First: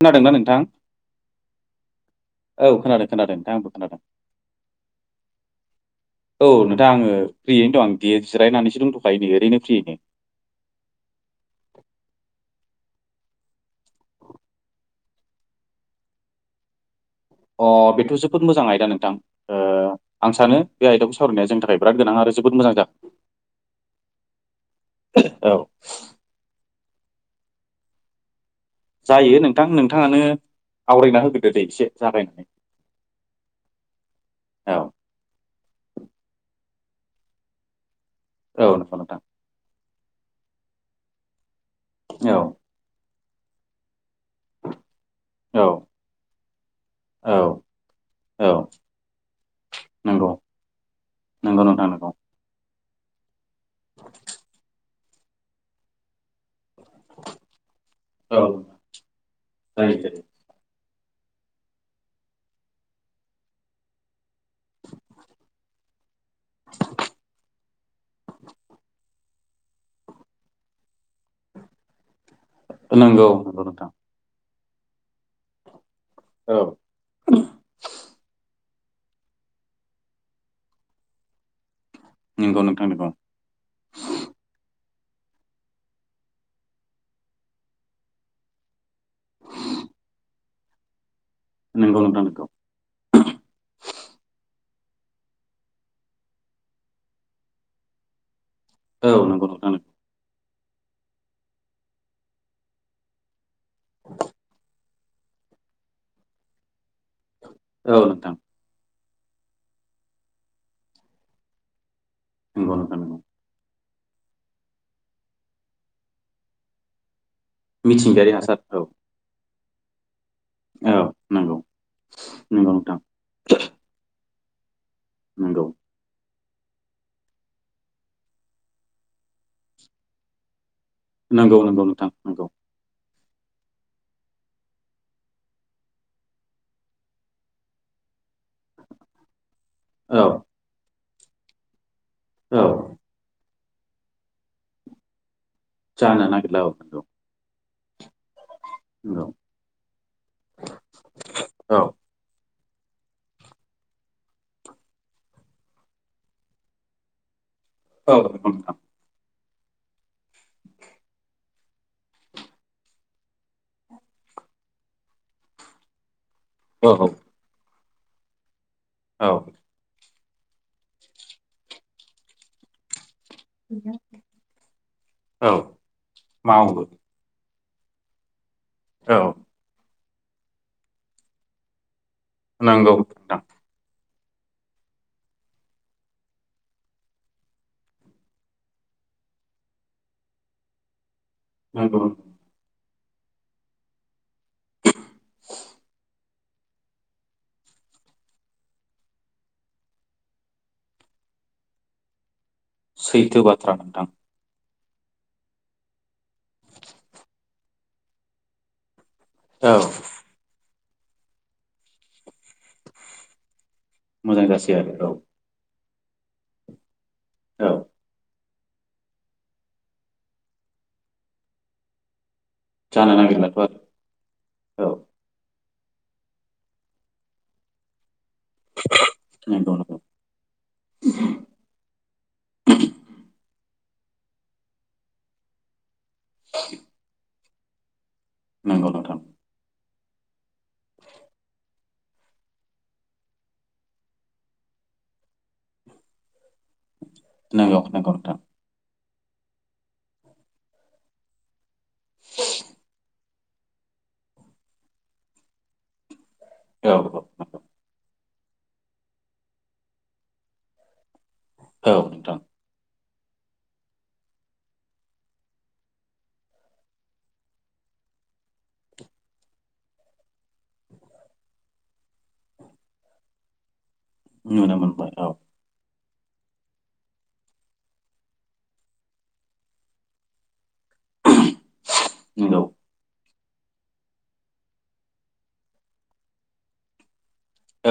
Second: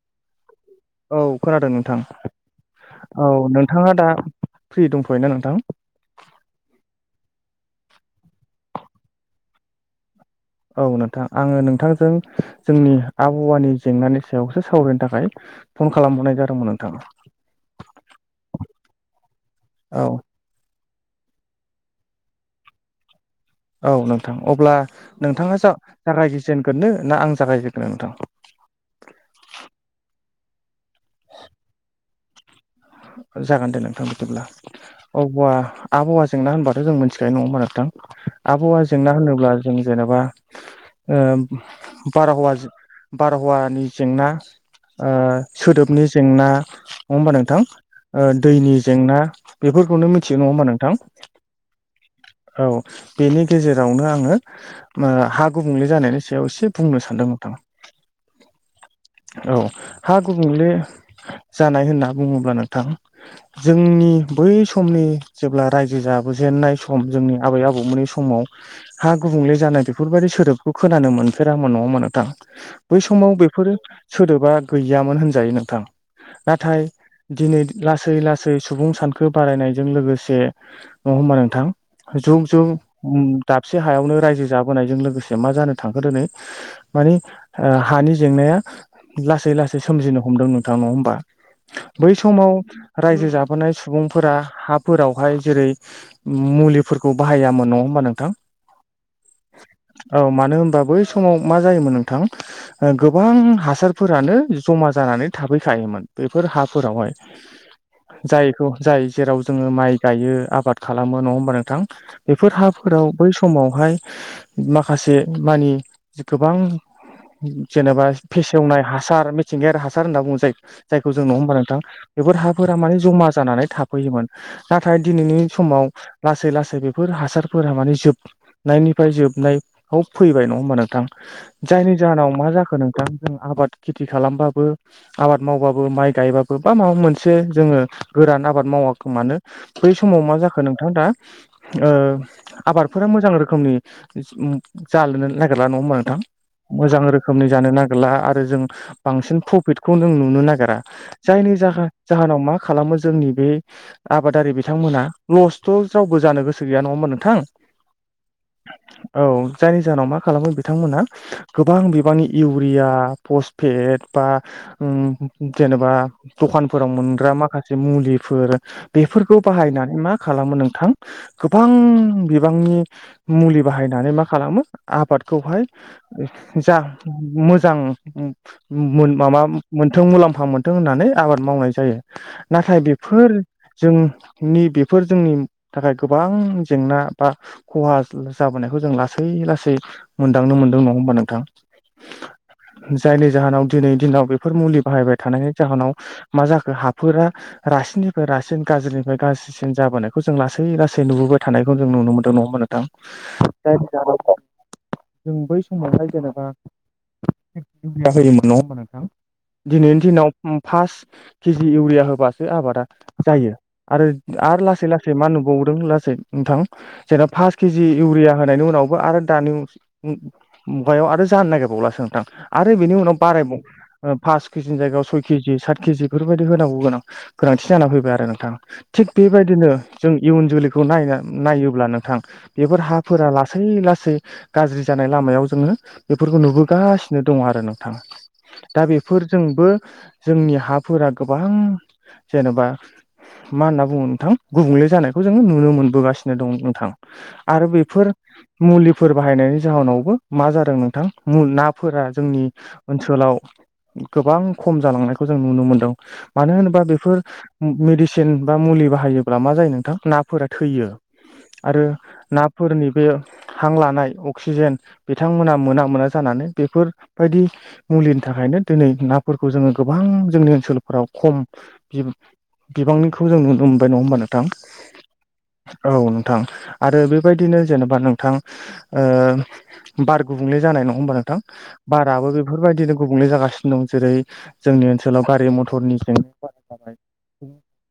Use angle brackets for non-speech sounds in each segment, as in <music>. खोनादोंना नोंथां औ खोनादों नोंथां औ खोनादों औ खोनादों नोंथां आंबो नोंथाङा खोनादों दा फ्रि दंथ'यो ना नोंथां औ नोंथां आङो फ्रियैनो दं दे जिरायनानैसो दंथ'खायोै ओरैनो फ्रियैनो औ नोंथां आङो नोंथांजों जोंनि आबहावानि जेंनानि सायावसो सावरायनो थाखाय फन खालामहरनाय जादोंमोन नोंथाङा अ बेथ' जोबोद मोजां आयदा नोंथां ओ औ आं सानो बे आयदाखौ सरायनाय जों थाखाय बिराद गोनां आरो जबोद मोजां जा औ नोंथां अब्ला औ नोंथाङा जा रायजोजेगोरनो ना आं जागायजेनो नोंथां जायो नोंथां नोंथाङानो आवरायना होग्रोदो दे एसे जागायनानै जागोन दे नोंथां बिदिब्ला औ अब्बा आबहावा जेंना होनबाथ' जों मिथिखायो नङा मा नोंथां औ आबहावा नंगौ जेंना नोंथां होनोब्ला जों जेनेबा ओ औ बारहावा बारहावानि जेंना ओ औ सोदोबनि जेंना नङा औ होमबा नोंथां? ओ औ दैनि जेंना बेफोरखौनो नंगौ मिथियो नङा होमबा नोंथां? नंगौ नोंथां नंगौ औ बेनि गेजेरावनो आङो ओ हा गुबुंले जानायनि सायाव सो बुंनो सानदों नोंथां औ औ जायो हा जायो। गुबुंले जानाय होनना बुङोब्ला नों थां जोंनि बै समनि जेब्ला रायजो जा बोजेननाय सम जोंनि आबै आबौमोननि समाव हा गुबुंले जानाय बेफोर बायदि सोदोबखौ खोनानो मोनफेरामोन नङा होमबा नोंथां? बै नंगौ समाव नंगौ बेफोरो नोंथां सोदोबा गैयामोन होनजायो नोंथां। औ नाथाय दिनै लासै - लासै सुबुं सानखो बारायनायजों लोगोसे नङा होमबा नोंथां? जुग - नंगौ जुग नोंथां नंगौ ओम दाबसे हायावनो रायजो जाबोनायजों लोगोसे मा जानो थांखो दोनै माने ओ हानि जेंनाया लासै - लासै सोमजिनो हमदों नोंथां नङा होमबा? नंगौ बै नोंथां नंगौ समाव रायजो जाबोनाय सुबुंफोरा हाफोरावहाय जेरै मुलिफोरखौ बाहायामोन नङा होमबा नोंथां? औ नंगौ नोंथां। औ मानो होनबा बै समाव मा जायोमोन नोंथां ओ गोबां हा सारफोरानो ज'मा जानानै थाफैखायोमोन बेफोर हाफोरावहाय औ नोंथां जाय <unintelligible> जाय जेराव जोङो माइ गायो आबाद खालामो नङा होमबा नोंथां? बेफोर नंगौ नोंथां हाफोराव नंगौ बै सम समावहाय माखासे मानि गोबां जेनेबा मिथिंगायारि हासार फेसेवनाय औ हा सार मिथिंगायारि हासार होनना बुङो जाय औ जायखौ जोङो नङा होनबा नंगौ नोंथां बेफोर नंगौ हाफोरा नोंथां माने ज' मा जानानै थाफैयोमोन नाथाय दिनैनि नंगौ समाव लासै - लासै बेफोर हासारफोरा माने जोबनायनिफ्राय जोबनायाव फैबाय नङा होमबा नोंथां? नंगौ नंगौ जायनि नोंथां जाहोनाव मा नंगौ जाखो नोंथां जों आबाद खेथि खालामबाबो आबाद मावबाबो माइ गायबा बो माबा मोनसे जोङो गोरान आबाद मावाथों मानो बै समाव औ माजा नोंथां दा ओ औ आबादफोरा मोजां रोखोमनि जालो गोरा नङा होनबा नोंथां जानो नागिरला औ मोजां नंगौ रो खोमनि जानो नागिरला आरो जों नंगौ बांसिन प्रफिटखौ नों नुनो नागिरा। जायनि औ जाहोन जाहोनाव मा खालामो जोंनि बे आबादारि बिथांमोना लसथ' रावबो जानो गोसो गैया नङा होनबा नोंथां? औ नोंगौ नोंथा। औ जायनि जाहोनाव मा खालामो बिथांमोनहा गोबां बिबांनि इउरिया, पसफेट बा ओम जेनेबा दखानफोराव औ औ मोनग्रा माखासे मुलिफोर औ बेफोरखौ बाहायनानै मा खालामो नोंथां गोबां बिबांनि मुलि बाहायनानै मा खालामो औ आबादखौहाय जा मावो मोजां मान औ माबा मोनथों मुलाम्फा मोनथों होननानै आबाद मावनाय जायो। नाथाय नंगौ नोंथां बेफोर जोंनि बेफोर जोंनि थाखाय गोबां जेंना बा खहा जाबोनायखौ जों लासै - लासै मोनदांनो मोनदों नङा होमबा नोंथां। <unintelligible> जायनि जाहोनाव दिनै दिनाव बेफोर मुलि बाहायबाय थानायनि जाहोनाव मा जाखो हाफोरा रासिननिफ्राय रासिन गाज्रिनिफ्राय गाज सिन जाबोनायखौ जों लासै - लासै नुबोबाय थानायखौ जों नुनो मोनदों नङा होमबा नों सैथो थां बाथ्रा जाय नोंथां <unintelligible> जों बै समावहाय जेनेबा इउरिया होयोमोन नङा होमबा नोंथां? औ दिनैनि दिनाव ओ फास केजि इउरिया होबासो आबादा जायो। आरो मोजां - आरो जासै लासै - लासै मा औ नुबावदों लासै नोंथां जेनब पास औ केजि इउरिया होनायनि उनावबो आरो दानि मुगायाव आरो जानो नागिरबावलासो नोंथां। आरो बेनि जानो उनाव नागिरलाथ' बारायबाव फास किजनि आरो औ जायगायाव सय केजि सात केजि बेफोरबायदि होनांगौ गोनां गोनांथि जाना फैबाय आरो नोंथाङा। थिग बेबायदिनो नंगौ नंगौ जों इयुन जोलैखौ नायना नायोब्ला नोंथां बेफोर हाफोरा लासै लासै गाज्रि जानाय लामायाव जोङो बेफोरखौ नुबोगासिनो दङ आरो नोंथाङा दा नंगौ नोंथां बेफोरजोंबो जोंनि हाफोरा गोबां जेनेबा मा होनना बुङो नोंथां गुबुंले जानायखौ जों नुनो मोनबोगासिनो दं थां आरो नंगौ नंगौ बेफोर नोंथां मुलिफोर बाहायनायनि जाहोनावबो मा जादों नोंथां नाफोरा जोंनि ओनसोलाव गोबां खम जालांनायखौ जों नुनो मोनदों मानो होनोबा औ बेफोर मेडिसिन बा मुलि बाहायोब्ला मा जायो नोंथां नाफोरा थैयो आरो औ नोंथां ना। फोरनि बे हां लानाय अक्सिजेन बिथांमोना मोना मोना जानानै बेफोरबायदि मुलिनि थाखायनो दिनै नाफोरखौ जोङो गोबां जोंनि ओनसोलफोराव खम बिबांनिखौ जों नुनो मोनबाय नङा होमबा। नोंथां नुनो मोनबाय औ। औ नोंथां आरो बेबायदिनो जेनेबा नोंथां। ओ बार गुबुंले जानाय नङा होमबा नों थां बाराबो नंगौ बेफोरबायदिनो गुबुंले जागासिनो दं जेरै जोंनि ओनसोलाव गारि मथरनि जेंनाया बारा जाबाय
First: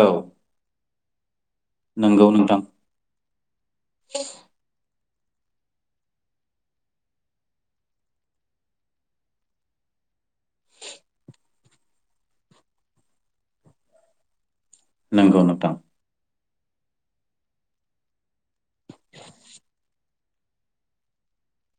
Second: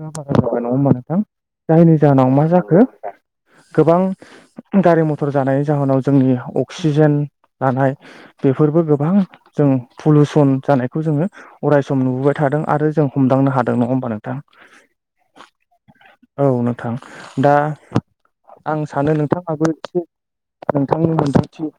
औ जाबाय नङा होमबा नोंथां? जायनि नंगौ जाहोनाव मा नोंथां जाखो गोबां गारि मथर जानायनि जाहोनाव जोंनि अक्सिजेन लानाय बेफोरबो गोबां जों पुलउसन जानायखौ जोङो अराय सम नुबोबाय थादों आरो जों हमदांनो हादों नङा होमबा नोंथां। नोंगौ नोंथां। औ नोंथां दा आं सानो नोंथाङोबो एसे नोंथांनि मोनदांथि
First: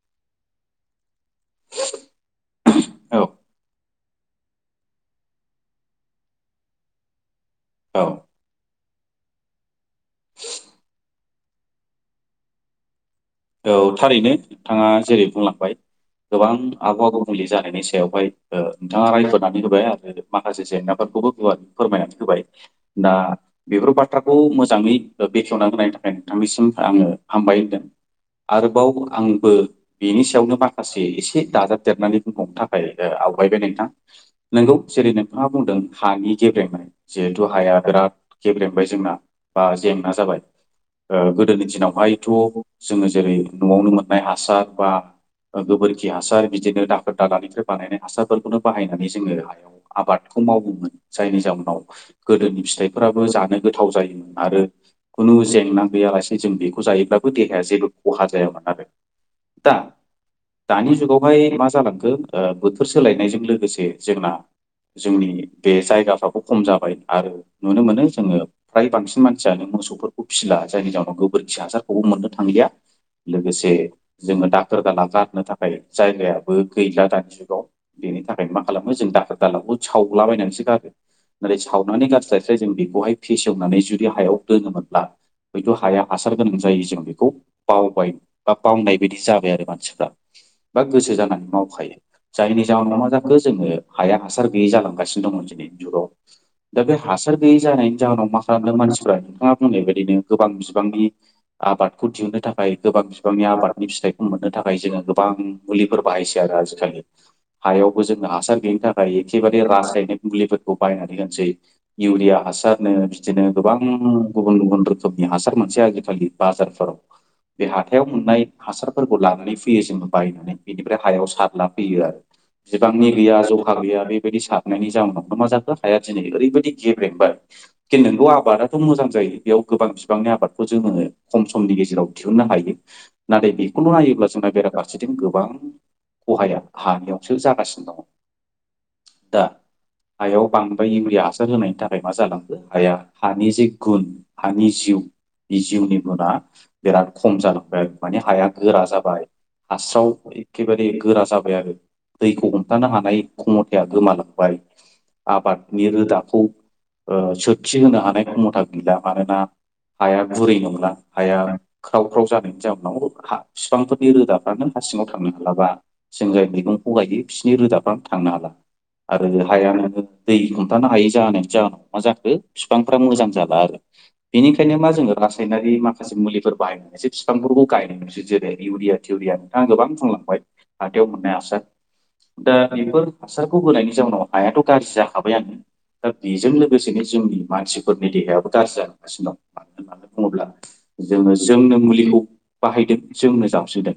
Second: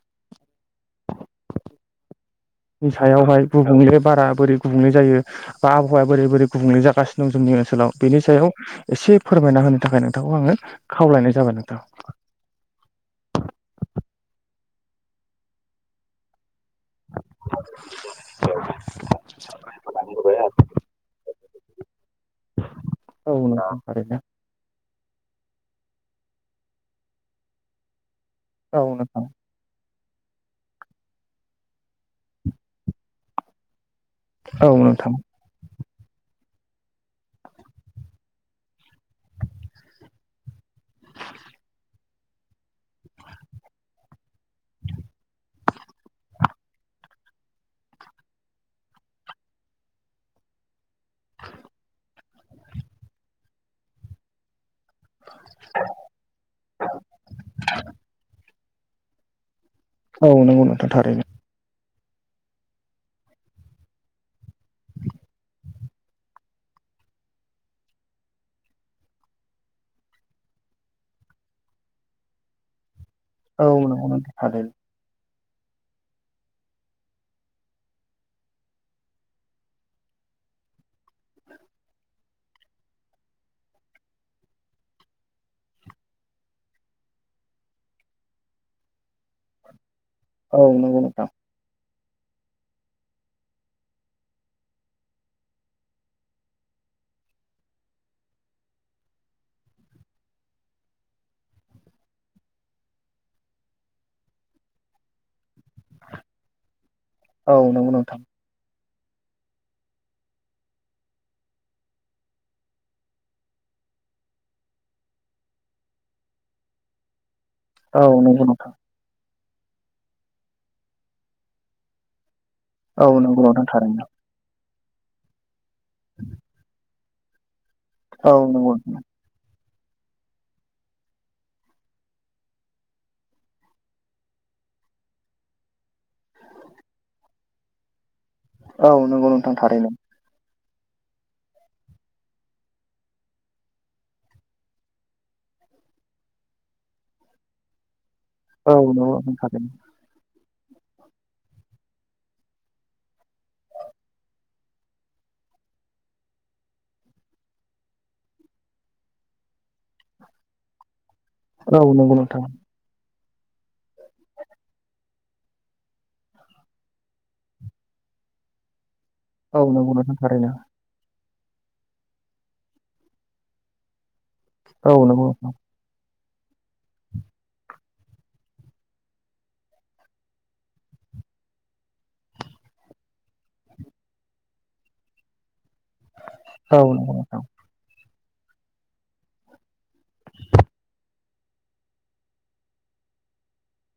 नि औ सायावहाय गुबुंले बारा बोरै गुबुंले जायो बा आबहावाया बोरै बोरै गुबुंले जागासिनो दं जोंनि ओनसोलाव औ बेनि सायाव एसे फोरमायना होनो थाखाय नोंथांखौ आङो खावलायनाय जाबाय नोंथां औ थारैनो नोंथाङा जेरै बुंलांबाय गोबां आबहावा गुबुंले जानायनि सायावहाय नोंथाङा रायफोरनानै होबाय आरो माखासे जेंनाफोरखौबो फोरमायनानै होबाय दा औ बेफोर नोंथां थारैनो बाथ्राखौ मोजाङै बेखेवना होनायनि थाखाय आंनिसिम आङो हामबाय होनदों औ आरोबाव नोंथां आंबो बेनि सायावनो माखासे एसे दाजाबदेरनानै बुंबावनो थाखाय आवगायबाय नोंथां औ नोंगौ जेरै नोंथां नों थाङा बुंदों हानि गेब्रेंनाय जिहेथु हाया बिराद गेब्रेंबाय जोंना बा जेंना जाबाय गोदोनि दिनावहायथ' जोङो जेरै न'आवनो मोननाय हासार बा गोबोरखि हासार बिदिनो दाखोर दालानिफ्राय बानायनाय हासारफोरखौनो बाहायनानै जोङो हायाव आबादखौ मावोमोन जायनि जाउनाव गोदोनि फिथाइफोराबो जानो गोथाव जायोमोन आरो खुनु जेंना गैयालासे जों बेखौ जायोब्लाबो दे हाया जेबो खहा जायामोन आरो दा औ नंगौ नोंथां दानि थारैनो जुगावहाय मा जालांखो ओ बोथोर सोलायनायजों लोगोसे जोंना जोंनि बे जायगाफ्राबो खम जाबाय आरो नुनो मोनो जोङो फ्राय बांसिन मानसियानो मोसौफोरखौ फिसिला जायनि जाउनाव गोबोरखि हासारखौबो मोननो थांलिया औ लोगोसे नंगौ नोंथां जोङो थारैनो दाखोर दाला गारनो थाखाय ओमफ्राय जायगायाबो गैला दानि जुगाव बेनि थाखाय मा खालामो जों दाखोर दालाखौ सावलाबायनानैसो गारो। नाथाय सावनानै गारस्लायस्लाय जों बेखौहाय फेसेवनानै जुदि हायाव दोङोमोनब्ला हयथ' हाया हासार गोनां जायो जों बे बावबाय बा बावनाय बायदि जाबाय आरो मानसिफ्रा औ बा नंगौ गोसो नोंथां जानानै मावखायो। जायनि जाहोनाव मा जाखो जोङो हाया हासार गैयै जालांगासिनो दं दिनैनि जुगाव। दा बे हासार गैयै जानायनि जाहोनाव मा खालामदों मानसिफोरा नोंथाङा बुंनाय बायदिनो गोबां बिबांनि आबाद खौ दिहुननो थाखाय गोबां बिबांनि आबादनि फिथाइखौ मोननो थाखाय जोङो गोबां मुलिफोर बाहायसै आरो आजिखालि। औ नंगौ हायावबो नोंथां जोंना हासार गैयिनि थाखाय एखेबारे रासायनिक मुलिफोरखौ बायनानै होनोसै। इउरिया हासारनो बिदिनो गोबां गुबुन गुबुन रोखोमनि हासार मोनसे आजिखालि बाजार <unintelligible> बे औ हाथायाव नंगौ मोननाय नोंथां हासार फोरखौ लानानै फैयो जोङो बायनानै बेनिफ्राय हायाव सारला फैयो आरो। औ बिबांनि गैया नंगौ नोंथां जखा गैया थारैनो बे बायदि सारनायनि जाउोनाव न मा जाखो हाया दिनै ओरैबायदि गेब्रेंबाय। <unintelligible> नोंगौ औ नंगौ आबादाथ' मोजां जायो बेयाव गोबां बिबांनि आबादखौ जोङो खम समनि गेजेराव दिहुननो हायो नाथाय बेखौल' नायोब्ला जोंना बेराफारसेथिं गोबां खहाया हानियावसो जागासिनो दङ। औ नंगौ दा नोंथां थारैनो। हायाव बांद्राय इउरिया हासार होनायनि थाखाय मा जालांखो हाया हानि जे गुन हानि जिउ बे जिउनि गुना बेराद खम जालांबाय आरो माने हाया औ गोरा नंगौ जाबाय नोंथां थारैनो हास्राव एखेबारे गोरा जाबाय आरो दैखौ हमथानो हानाय खमथाया गोमालांबाय। आबादनि रोदाखौ ओ सोरखि होनो हानाय खमथा गैला मानोना हाया गुरै नंला। हाया औ ख्राव नंगौ ख्राव नोंथां जानायनि जाउनाव हा बिफांफोरनि रोदाफ्रानो हा सिङाव थांनो हालाबा जों जाय मैगंखौ गायो बिसिनि रोदाफ्रानो थांनो हाला आरो औ हायानो नंगौ नोंथां दै थारैनो हम थानो हायि जानायनि जाहोनाव मा जाखो बिफांफ्रा मोजां जाला आरो। बेनिखायनो मा औ जोङो नंगौ नोंथां रासायनारि मा खासे मुलिफोर बाहायनाय एसे बिफांफोरखौ गायनायसै जेरै इउरिया थिउरिया नोंथाङा गोबां बुंलांबाय। हथाययाव मोननाय हासार दा बेफोर हासारखौ होनायनि जाउनाव हायाथ' गाज्रि जाखाबायआनो। दा बिजों औ लोगोसेनो नंगौ जोंनि नोंथां मानसिफोरनि देहायाबो गाज्रि जालांगासिनो दं मानो होननानै बुङोब्ला जोङो जोंनो मुलिखौ बाहायदों जोंनो जाबस्रिदों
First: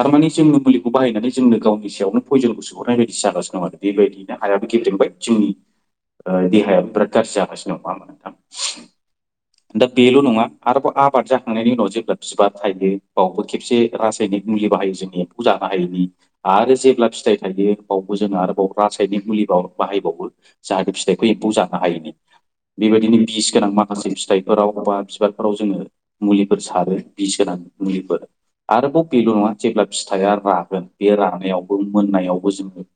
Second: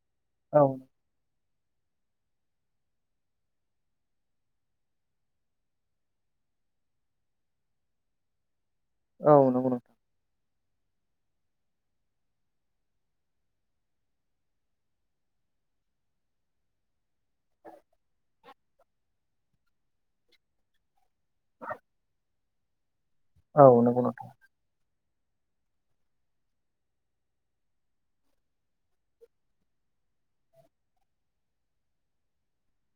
थारमानि जोंनो औ मुलिखौ बाहायनानै जोंनो गावनि सायावनो पयजनखौ सुहरनाय बायदि जागासिनो दं आरो बेबायदिनो हायाबो गेब्रेंबाय जोंनि ओ देहायाबो बिराद गाज्रि जागासिनो दङ नङा होमबा नोंथां? औ नंगौ नं दा बेल' नङा आरबाव आब बाद जाखांनायनि उनाव जेब्ला बिबार थायो बावबो खेबसे रासायनिक मुलि बाहायो जोंनि एम्फौ जानो हायैनि। आरो जेब्ला फिथाइ थायो बावबो जोङो आरोबाव रासायनिक मुलिबाव बाहायबावो जाहाथे फिथाइ खौ जानो हायैनि बेबायदिनो बिस औ गोनां नंगौ माखासे नोंथां फिथाइफोराव बा बिबारफोराव जोङो मुलिफोर सारो बिस गोनां मुलिफोर। आरोबाव बेल' नङा जेब्ला फिथाइआ रागोन बे रानायावबो मोननायावबो जोङो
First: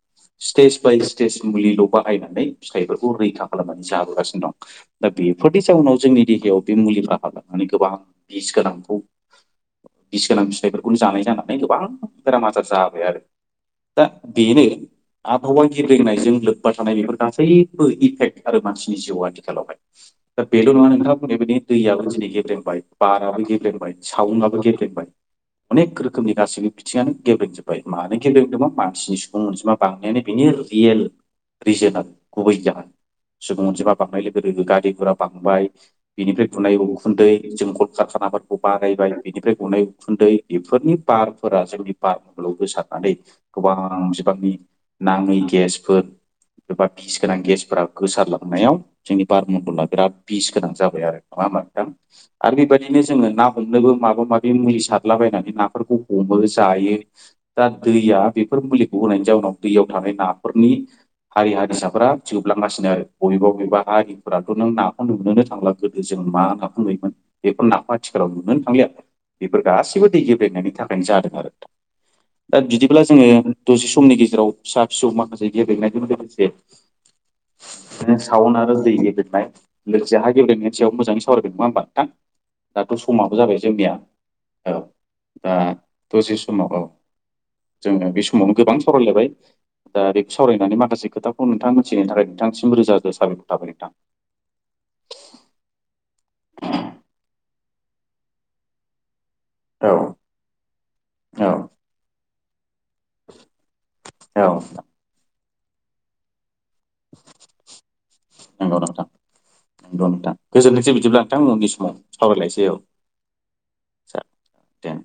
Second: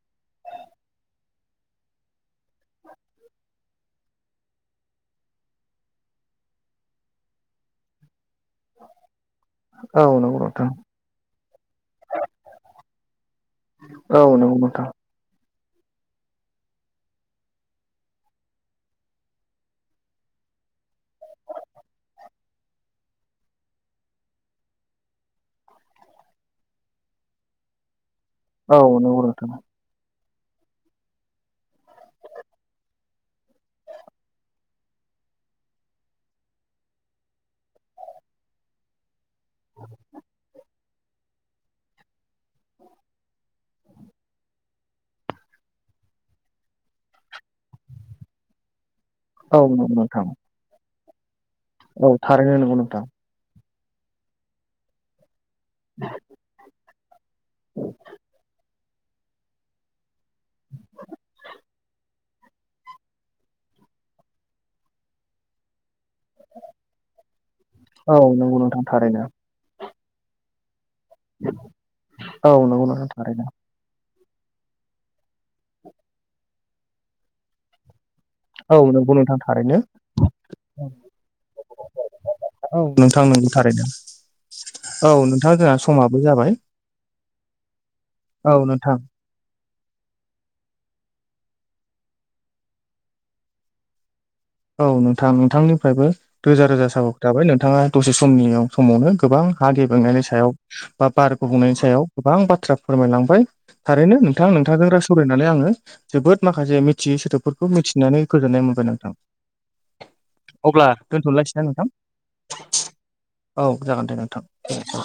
स्टेज बाय स्टेज मुलिल' बाहायनानै फिथाइफोरखौ रैखा खालामनानै जाबोगासिनो दं। दा बेफोरनि जाउनाव जोंनि देहायाव बे मुलि राहा लानानै गोबां बिस गोनांखौ औ बिस नंगौ गोनां नोंथां फिथाइफोरखौनो जानाय जाना नै गोबां बेराम आजार जाबाय आरो दा औ नंगौ बेनो नोंथां आबहावा गेब्रेंनायजों लोब्बा थानाय बेफोर गासैबो इफेक्ट आरो मानसिनि जिउ आथिखालावहाय। दा बेल' नङा नोंथाङा बुंनायबायदि दैयाबो जोंनि गेब्रेंबाय। बाराबो गेब्रेंबाय सावनआबो गेब्रेंबाय अनेक रोखोमनि गासैबो बिथिङानो गेब्रेंजोब बाय मानो <unintelligible> औ नंगौ मानसिनि नोंथां सुबुं अनजिमा बांनायानो बिनो रियेल रिजोनआ गुबै जाहोन। सुबुं अनजिमा बांनाय लोगो लोगो गारि घरा बांबाय बेनिफ्राय <unintelligible> उखुन्दै जों कल कारखानाफोरखौ बानायबाय बेनिफ्राय गनाय उखुन्दै बेफोरनि बारफोरा जोंनि बार मण्डलाव गोसारनानै गोबां बिबांनि नाङै गेसफोर एबा बिस गोनां गेसफोरा गोसारलांनायाव जोंनि औ बारमन्दला नंगौ बेराद नोंथां बिस गोनां जाबाय आरो नङा नोंथां? औ थारैनो आरो नंगौ बेबायद नोंथां जोङो ना हमनोबो माबा माबि मुलि सारलाबायनानै नाफोरखौ हमो जायो दा दैया बेफोर मुलिखौ होनायनि जाउनाव दैयाव थानाय नाफोरनि हारि हारिसाफोरा जोबलांगासिनो आरो बबेबा बबेबा हारिफोराथ' नों नाखौ नुुनोनो थांला गोदो जों मा नाखौ नुयोमोन बेखौ नाखौ आ औ थिखाराव नंगौ नुनोनो नोंथां थांलिया थारैनो बेफोर गासैबो दै गेब्लेनायनि थाखायनो जादों आरो औ दा नंगौ बिदिब्ला नोंथां जोङो थारैनो दसे समनि गेजेराव फिसा फिसौ माखासे गेलेनायजों लोगोसे साउन्ड आरो औ दै नंगौ नोंथां गेदेरनाय थारैनो लोगोसे हा गेबेनायनि सायाव मोजाङै सावरायगोन नङा होमबा नोंथां औ दाथ' नोंथां समाबो नंगौ जाबाय थारैनो जोंनिया औ नोंथां दा जोंहा समाबो दसे जाबाय समाव औ जोङो बे समावनो औ गोबां नोंथां सावरायलायबाय दा बेेक्ट सावराय मासे खोथाखौ नोंथां मिथिनो थाखाय नोंथांसिम रोजा रोज साबखर थाबाय नोंथां। औ नोंथां नोंथांनिफ्रायबो रोजा रोजा साबायखर थाबाय नोंथाङा दसे समनि समावनो गोबां औ हागेबेंनायनि सायाव बा बार औ गुबुंनायनि सायाव गोबां बाथ्रा फोरमायलांबाय थारैनो औ नोंथां नोंथांजों रा सावरायनानै आङो जोबोद माखासे मि मिथियि सोदोबफोरखौ मिथिनानै गोजोननाय मोनबाय नोंथां <unintelligible> अब्ला गोजोननायसै बिदिब्ला नोंथां दोनथ'लायसैना उननि समाव सावरायलायनोसै औ औ जागोन दे जा नोंथां। दे।